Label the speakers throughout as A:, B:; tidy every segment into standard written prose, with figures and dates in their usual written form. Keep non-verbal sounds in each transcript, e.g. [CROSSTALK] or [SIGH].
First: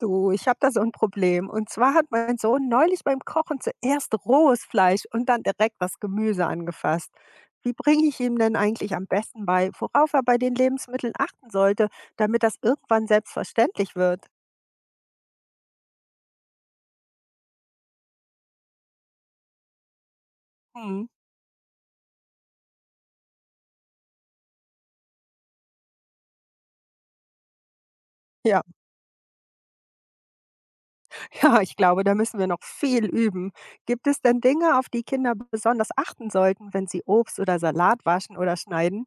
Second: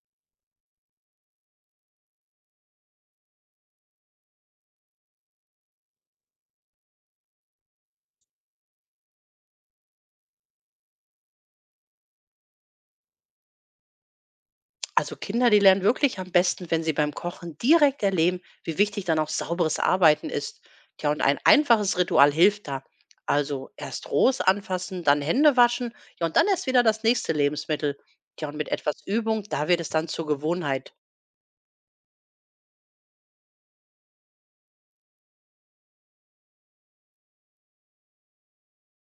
A: Du, ich habe da so ein Problem. Und zwar hat mein Sohn neulich beim Kochen zuerst rohes Fleisch und dann direkt das Gemüse angefasst. Wie bringe ich ihm denn eigentlich am besten bei, worauf er bei den Lebensmitteln achten sollte, damit das irgendwann selbstverständlich wird?
B: Also Kinder, die lernen wirklich am besten, wenn sie beim Kochen direkt erleben, wie wichtig dann auch sauberes Arbeiten ist.
A: Hm,
B: Tja, und ein einfaches Ritual hilft da. Also erst Rohes anfassen, dann Hände waschen, ja, und dann erst wieder das nächste Lebensmittel. Tja, und
A: ja,
B: mit etwas Übung, da wird es dann zur Gewohnheit.
A: [LAUGHS] ja, ich glaube, da müssen wir noch viel üben. Gibt es denn Dinge, auf die Kinder besonders achten sollten, wenn sie Obst oder Salat waschen oder schneiden?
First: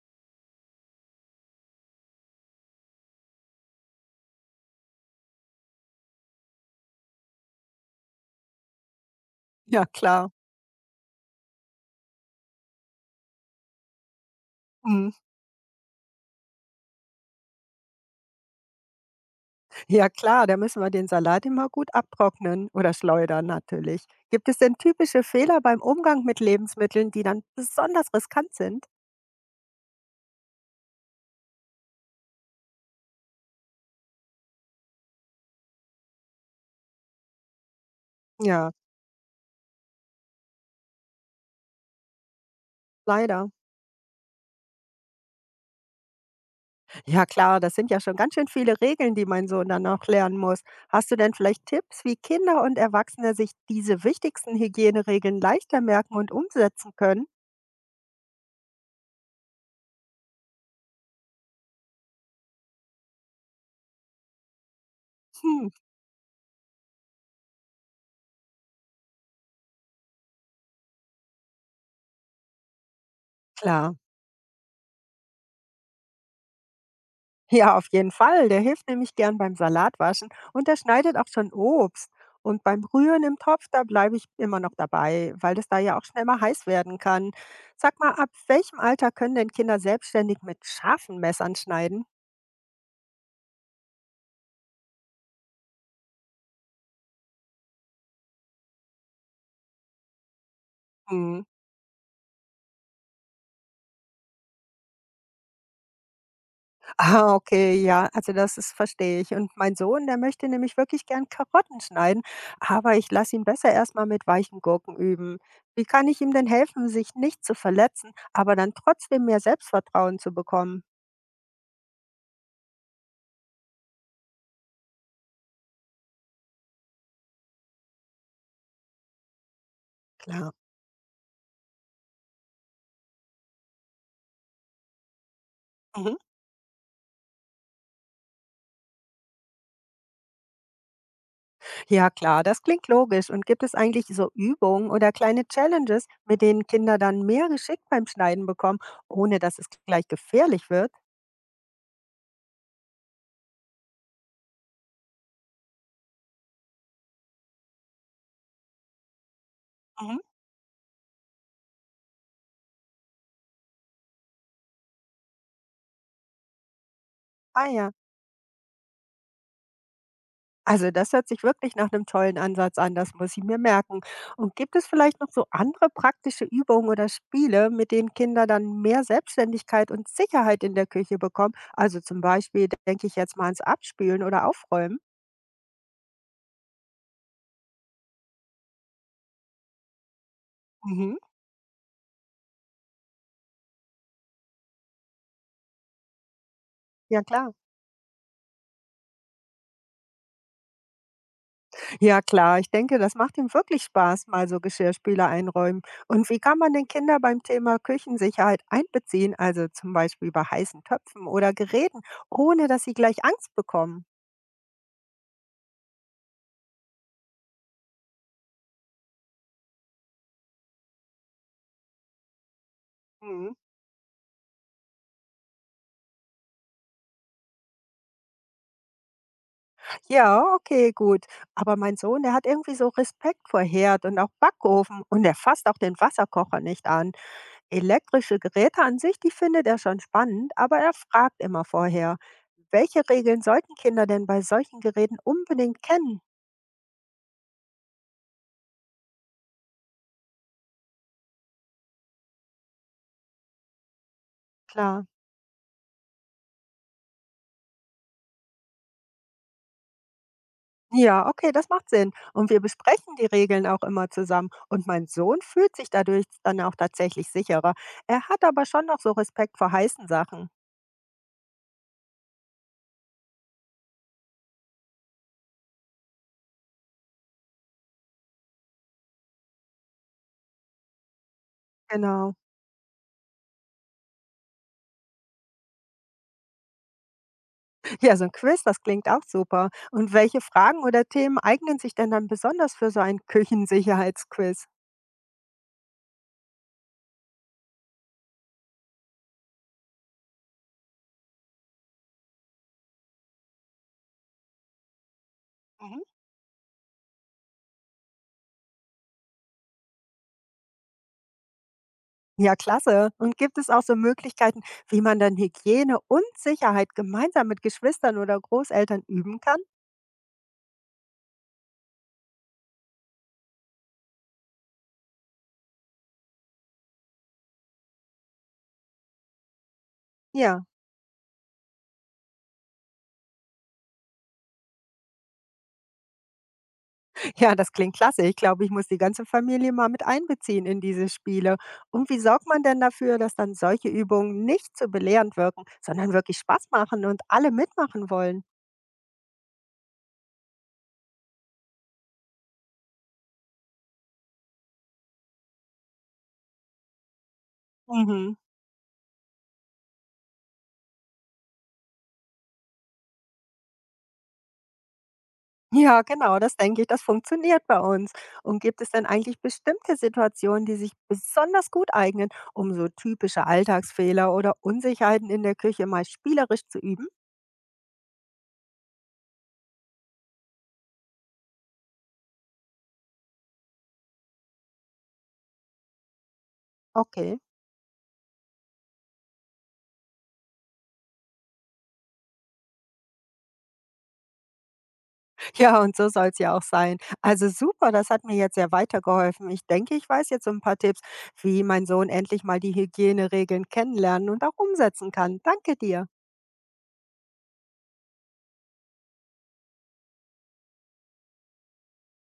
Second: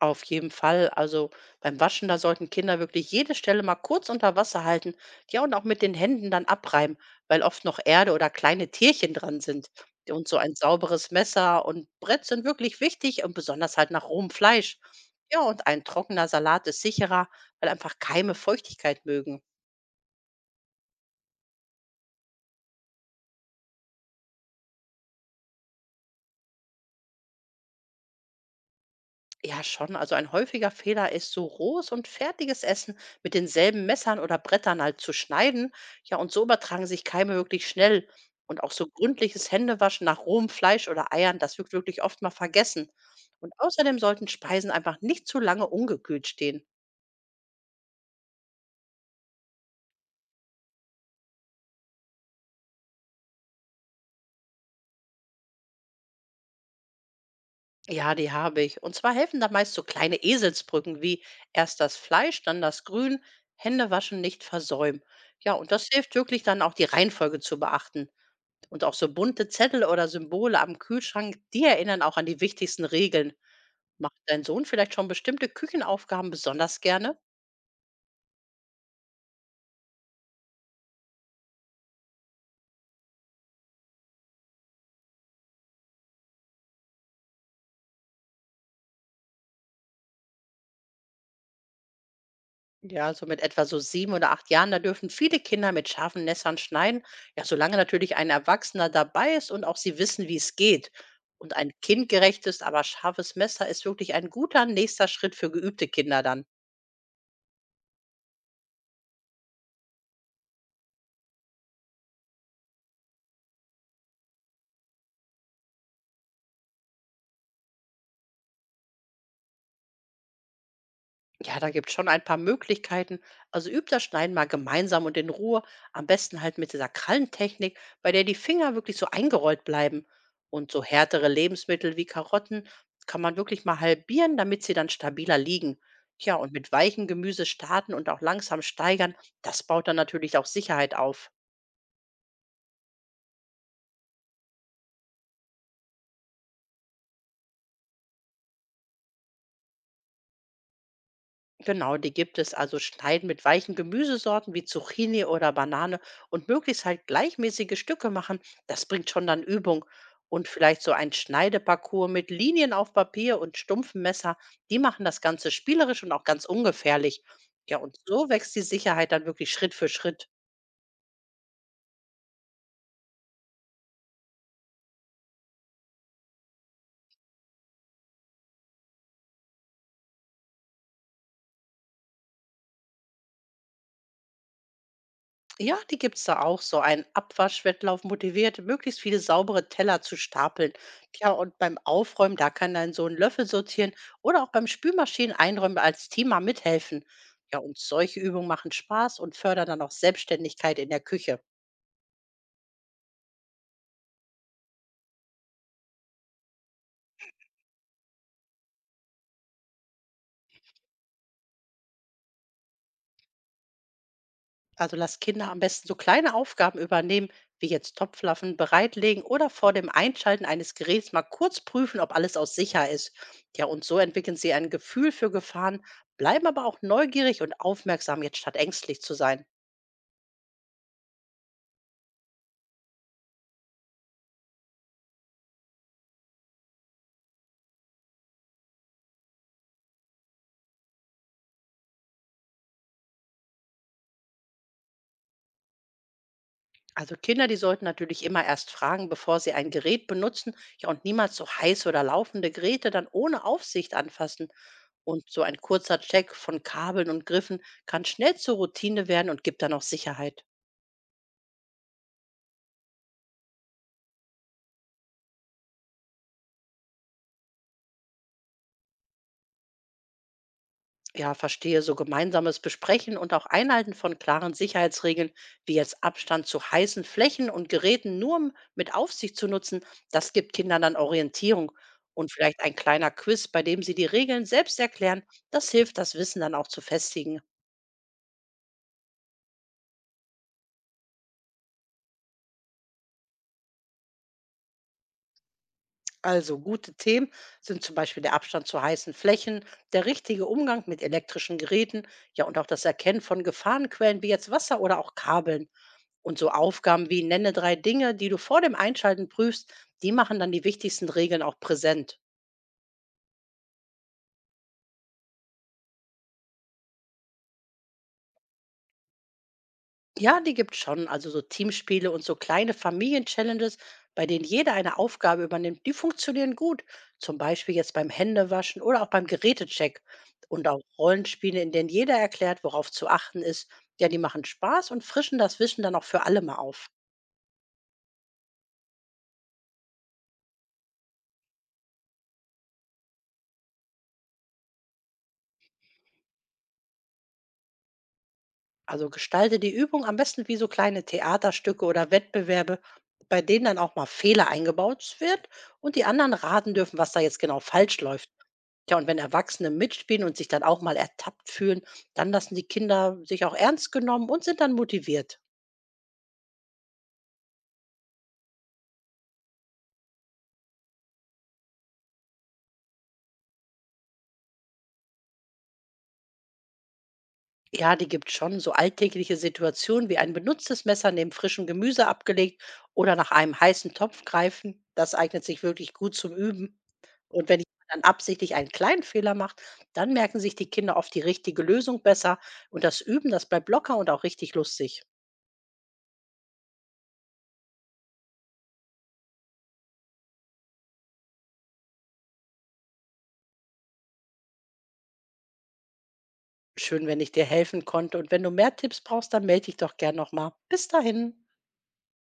B: Auf jeden Fall. Also beim Waschen, da sollten Kinder wirklich jede Stelle mal kurz unter Wasser halten. Ja, und auch mit den Händen dann abreiben, weil oft noch Erde oder kleine Tierchen dran sind.
A: Ja,
B: Und
A: klar.
B: so ein sauberes Messer und Brett sind wirklich wichtig und besonders halt nach rohem Fleisch.
A: Mhm.
B: Ja, und ein trockener Salat ist sicherer, weil einfach Keime Feuchtigkeit mögen.
A: Ja klar, da müssen wir den Salat immer gut abtrocknen oder schleudern natürlich. Gibt es denn typische Fehler beim Umgang mit Lebensmitteln, die dann besonders riskant sind?
B: Ja, schon. Also ein häufiger Fehler ist, so rohes und fertiges Essen mit denselben Messern oder Brettern halt zu schneiden. Ja, und so übertragen sich Keime wirklich schnell. Und auch
A: Ja,
B: so gründliches Händewaschen nach rohem Fleisch oder Eiern, das wird wirklich oft mal vergessen.
A: leider.
B: Und außerdem sollten Speisen einfach nicht zu lange ungekühlt stehen.
A: Ja klar, das sind ja schon ganz schön viele Regeln, die mein Sohn dann noch lernen muss. Hast du denn vielleicht Tipps, wie Kinder und Erwachsene sich diese wichtigsten Hygieneregeln leichter merken und umsetzen können?
B: Ja, die habe ich. Und zwar helfen da meist so kleine Eselsbrücken wie erst das Fleisch, dann das Grün, Händewaschen nicht versäumen. Ja,
A: Hm,
B: und das hilft wirklich dann auch die Reihenfolge zu beachten. Und auch so bunte Zettel oder Symbole am Kühlschrank, die erinnern auch an die wichtigsten Regeln.
A: klar.
B: Macht dein Sohn vielleicht schon bestimmte Küchenaufgaben besonders gerne?
A: Ja, auf jeden Fall. Der hilft nämlich gern beim Salatwaschen und der schneidet auch schon Obst. Und beim Rühren im Topf, da bleibe ich immer noch dabei, weil das da ja auch schnell mal heiß werden kann. Sag mal, ab welchem Alter können denn Kinder selbstständig mit scharfen Messern schneiden?
B: Ja, so mit etwa so 7 oder 8 Jahren, da dürfen viele Kinder mit scharfen Messern schneiden. Ja, solange natürlich ein Erwachsener dabei ist und auch sie wissen, wie es geht.
A: Hm.
B: Und ein
A: [LAUGHS]
B: kindgerechtes, aber scharfes Messer ist wirklich ein guter nächster Schritt für geübte Kinder dann.
A: Ah, okay, ja, also das ist, verstehe ich. Und mein Sohn, der möchte nämlich wirklich gern Karotten schneiden, aber ich lasse ihn besser erstmal mit weichen Gurken üben. Wie kann ich ihm denn helfen, sich nicht zu verletzen, aber dann trotzdem mehr Selbstvertrauen zu bekommen?
B: Ja, da gibt's schon ein paar Möglichkeiten. Also übt das Schneiden mal gemeinsam und in Ruhe. Am besten halt mit dieser Krallentechnik, bei der die Finger wirklich so eingerollt bleiben.
A: Klar.
B: Und so härtere Lebensmittel wie Karotten kann man wirklich mal halbieren, damit sie dann stabiler liegen.
A: Mhm.
B: Tja, und mit weichem Gemüse starten und auch langsam steigern, das baut dann natürlich auch Sicherheit auf.
A: Ja klar, das klingt logisch. Und gibt es eigentlich so Übungen oder kleine Challenges, mit denen Kinder dann mehr Geschick beim Schneiden bekommen, ohne dass es gleich gefährlich wird?
B: Genau, die gibt es. Also schneiden mit weichen Gemüsesorten wie Zucchini oder Banane und möglichst halt gleichmäßige Stücke machen. Das bringt schon dann Übung.
A: Mhm.
B: Und vielleicht so ein Schneideparcours mit Linien auf Papier und stumpfen Messer. Die machen das Ganze spielerisch und auch ganz ungefährlich.
A: Ah
B: Ja,
A: ja,
B: und so wächst die Sicherheit dann wirklich Schritt für Schritt.
A: also das hört sich wirklich nach einem tollen Ansatz an, das muss ich mir merken. Und gibt es vielleicht noch so andere praktische Übungen oder Spiele, mit denen Kinder dann mehr Selbstständigkeit und Sicherheit in der Küche bekommen? Also zum Beispiel denke ich jetzt mal ans Abspülen oder Aufräumen.
B: Ja, die gibt's da auch so. Ein Abwaschwettlauf motiviert, möglichst viele saubere Teller zu stapeln.
A: Mhm.
B: Tja, und beim Aufräumen, da kann dein Sohn Löffel sortieren oder auch beim Spülmaschinen einräumen als Thema mithelfen.
A: Ja klar.
B: Ja, und solche Übungen machen Spaß und fördern dann auch Selbstständigkeit in der Küche.
A: Ja klar, ich denke, das macht ihm wirklich Spaß, mal so Geschirrspüler einräumen. Und wie kann man denn Kinder beim Thema Küchensicherheit einbeziehen, also zum Beispiel bei heißen Töpfen oder Geräten, ohne dass sie gleich Angst bekommen?
B: Also lass Kinder am besten so kleine Aufgaben übernehmen, wie jetzt Topflaffen bereitlegen oder vor dem Einschalten eines Geräts mal kurz prüfen, ob alles aus sicher ist.
A: Mhm.
B: Ja, und so entwickeln sie ein Gefühl für Gefahren, bleiben aber auch neugierig und aufmerksam, jetzt statt ängstlich zu sein.
A: Ja, okay, gut. Aber mein Sohn, der hat irgendwie so Respekt vor Herd und auch Backofen und er fasst auch den Wasserkocher nicht an. Elektrische Geräte an sich, die findet er schon spannend, aber er fragt immer vorher, welche Regeln sollten Kinder denn bei solchen Geräten unbedingt kennen?
B: Also Kinder, die sollten natürlich immer erst fragen, bevor sie ein Gerät benutzen, ja, und niemals so heiße oder laufende Geräte dann ohne Aufsicht anfassen.
A: Klar.
B: Und so ein kurzer Check von Kabeln und Griffen kann schnell zur Routine werden und gibt dann auch Sicherheit.
A: Ja, okay, das macht Sinn. Und wir besprechen die Regeln auch immer zusammen. Und mein Sohn fühlt sich dadurch dann auch tatsächlich sicherer. Er hat aber schon noch so Respekt vor heißen Sachen.
B: Ja, verstehe. So gemeinsames Besprechen und auch Einhalten von klaren Sicherheitsregeln, wie jetzt Abstand zu heißen Flächen und Geräten nur mit Aufsicht zu nutzen, das gibt Kindern dann Orientierung. Und
A: Genau.
B: vielleicht ein kleiner Quiz, bei dem sie die Regeln selbst erklären, das hilft, das Wissen dann auch zu festigen.
A: Ja, so ein Quiz, das klingt auch super. Und welche Fragen oder Themen eignen sich denn dann besonders für so ein Küchensicherheitsquiz?
B: Also gute Themen sind zum Beispiel der Abstand zu heißen Flächen, der richtige Umgang mit elektrischen Geräten, ja und auch das Erkennen von Gefahrenquellen wie jetzt Wasser oder auch Kabeln.
A: Mhm.
B: Und so Aufgaben wie nenne drei Dinge, die du vor dem Einschalten prüfst, die machen dann die wichtigsten Regeln auch präsent.
A: Ja, klasse. Und gibt es auch so Möglichkeiten, wie man dann Hygiene und Sicherheit gemeinsam mit Geschwistern oder Großeltern üben kann?
B: Ja, die gibt's schon. Also so Teamspiele und so kleine Familien-Challenges, bei denen jeder eine Aufgabe übernimmt, die funktionieren gut. Zum Beispiel jetzt beim Händewaschen oder auch beim Gerätecheck.
A: Ja.
B: Und auch Rollenspiele, in denen jeder erklärt, worauf zu achten ist. Ja, die machen Spaß und frischen das Wissen dann auch für alle mal auf.
A: Ja, das klingt klasse. Ich glaube, ich muss die ganze Familie mal mit einbeziehen in diese Spiele. Und wie sorgt man denn dafür, dass dann solche Übungen nicht zu belehrend wirken, sondern wirklich Spaß machen und alle mitmachen wollen?
B: Also gestalte die Übung am besten wie so kleine Theaterstücke oder Wettbewerbe, bei denen dann auch mal Fehler eingebaut wird und die anderen raten dürfen, was da jetzt genau falsch läuft.
A: Mhm.
B: Tja, und wenn Erwachsene mitspielen und sich dann auch mal ertappt fühlen, dann lassen die Kinder sich auch ernst genommen und sind dann motiviert.
A: Ja, genau, das denke ich, das funktioniert bei uns. Und gibt es denn eigentlich bestimmte Situationen, die sich besonders gut eignen, um so typische Alltagsfehler oder Unsicherheiten in der Küche mal spielerisch zu üben?
B: Ja, die gibt schon so alltägliche Situationen wie ein benutztes Messer neben frischem Gemüse abgelegt oder nach einem heißen Topf greifen. Das eignet sich wirklich gut zum Üben.
A: Okay.
B: Und wenn jemand dann absichtlich einen kleinen Fehler macht, dann merken sich die Kinder oft die richtige Lösung besser. Und das Üben, das bleibt locker und auch richtig lustig.
A: Ja, und so soll es ja auch sein. Also super, das hat mir jetzt sehr weitergeholfen. Ich denke, ich weiß jetzt so 'n paar Tipps, wie mein Sohn endlich mal die Hygieneregeln kennenlernen und auch umsetzen kann. Danke dir.
B: Schön, wenn ich dir helfen konnte. Und wenn du mehr Tipps brauchst, dann melde dich doch gern nochmal. Bis dahin.